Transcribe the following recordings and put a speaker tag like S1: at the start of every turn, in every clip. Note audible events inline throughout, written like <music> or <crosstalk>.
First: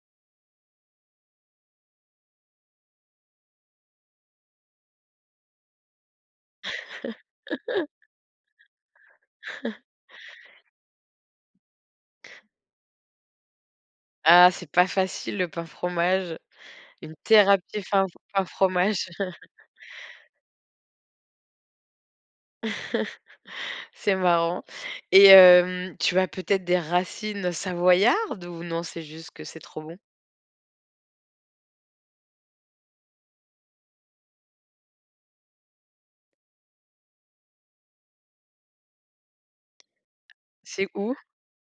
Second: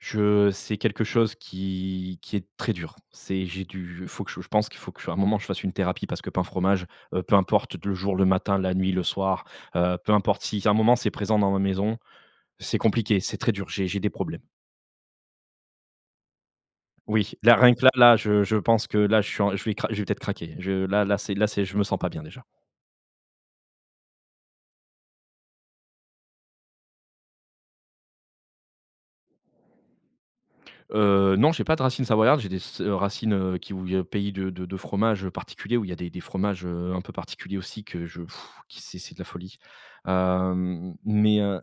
S1: Je c'est quelque chose qui qui est très dur. C'est j'ai du il faut que je je pense qu'il faut qu'à un moment, je fasse une thérapie. Parce que pain, fromage, heu, peu importe
S2: <laughs>
S1: le jour, le matin, la nuit, le soir,
S2: <chuckles>
S1: heu, peu importe, si à un moment c'est présent dans ma maison, c'est compliqué, c'est très dur, j'ai j'ai des problèmes.
S2: Ah, c'est pas facile, le pain fromage, une
S1: Oui, là, rien
S2: thérapie,
S1: que là,
S2: fin
S1: là, je
S2: pain
S1: je pense que
S2: fromage.
S1: là, je suis
S2: <laughs>
S1: en je vais cra je vais peut-être craquer. Je là là, c'est là c'est je me sens pas bien déjà.
S2: <chuckles> C'est marrant, et hem, tu as peut-être des racines savoyardes? Ou non, c'est juste que c'est trop bon?
S1: Heu, non, j'ai pas de racines savoyardes, j'ai des s racines, heu, qui v viennent de pays de de de fromage particulier où il y a des des fromages, heu, un peu particuliers aussi que je <blows air> qui c'est c'est de la folie. Heu,
S2: C'est
S1: m m
S2: où?
S1: mais heu,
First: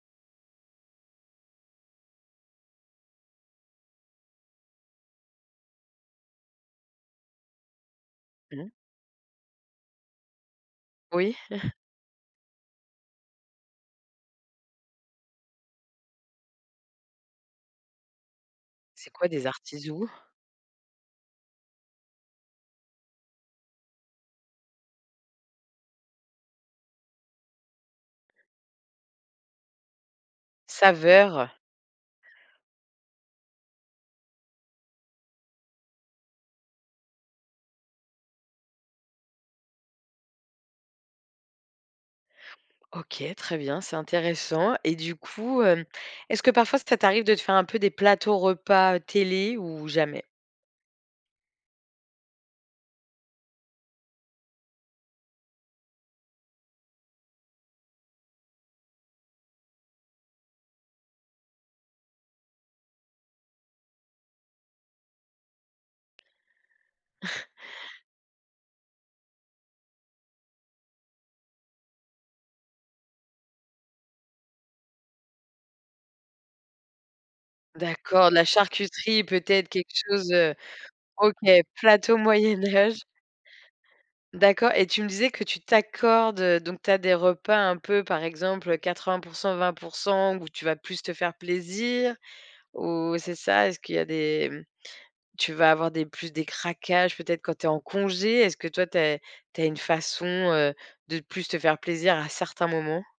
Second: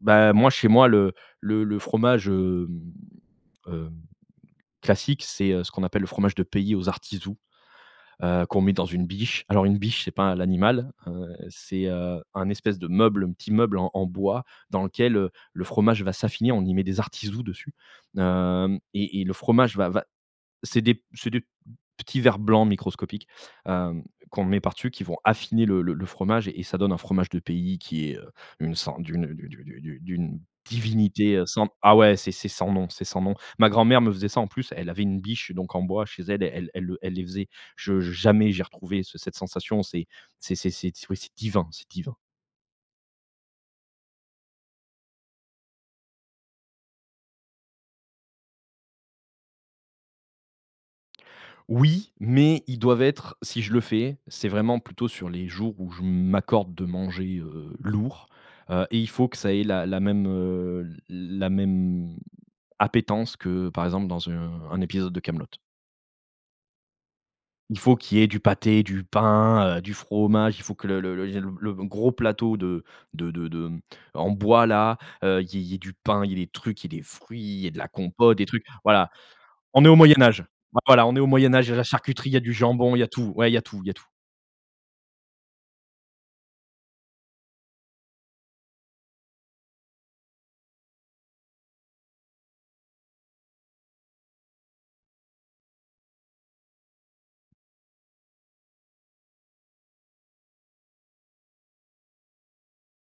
S1: bah, moi chez moi le le le fromage, hem hem, classique c'est, heu, ce qu'on appelle le fromage de pays aux Artisous, heu, qu'on
S2: Mmh.
S1: met dans une biche. Alors une biche, c'est pas l'animal, heu,
S2: Oui. <chuckles>
S1: c'est, heu, un espèce de meuble, un petit meuble en en bois dans lequel, heu, le fromage va s'affiner, on y met des artisous dessus, hem,
S2: C'est
S1: et et
S2: quoi,
S1: le
S2: des
S1: fromage va va
S2: artisous?
S1: c'est des p c'est des petits verres blancs microscopiques, heu, qu'on met par dessus, qui vont affiner le le le fromage et ça donne un fromage de pays qui est, heu, une so d'une, heu, d'u d'u d'u d'une divinité, heu,
S2: Saveur.
S1: sans ah ouais, c'est c'est sans nom c'est sans nom. Ma grand-mère me faisait ça en plus, elle avait une biche donc en bois chez elle, elle elle le elle les faisait, je jamais j'ai retrouvé ce cette sensation, c'est c'est c'est c'est ouais c'est divin, c'est divin.
S2: OK, très bien, c'est intéressant, et du coup, hem, est-ce que parfois, ça t'arrive de te faire un peu des plateaux repas télé, ou jamais?
S1: Oui, mais ils doivent être si je le fais, c'est vraiment plutôt sur les jours où je m'accorde de manger, heu, lourd, heu, et il faut que ça ait la la même, heu, l la même appétence que, par exemple, dans un un épisode de Kaamelott.
S2: <chuckles>
S1: Il faut qu'il y ait du pâté, du pain, heu, du fromage. Il faut que le le le il y ait le le gros plateau de de de de en bois là, heu, il y ait il y ait du pain, il y ait des trucs, il y ait des fruits, il y ait de la
S2: D'accord, de
S1: compote,
S2: la
S1: des trucs, voilà.
S2: charcuterie, peut-être
S1: On
S2: quelque
S1: est au
S2: chose,
S1: Moyen-Âge,
S2: heu,
S1: voilà. On est au
S2: OK,
S1: Moyen-Âge, il y a de la
S2: plateau
S1: charcuterie, il y a du jambon, il
S2: Moyen-Âge.
S1: y a tout, ouais, il y a tout, il y a tout.
S2: D'accord, et tu me disais que tu t'accordes donc tu as des repas un peu, par exemple, 80 % 20% où tu vas plus te faire plaisir, ou c'est ça, est-ce qu'il y a des tu vas avoir des plus des craquages, peut-être, quand tu es en congé? Est-ce que toi, tu as tu as une façon, heu, de plus te faire plaisir à certains moments?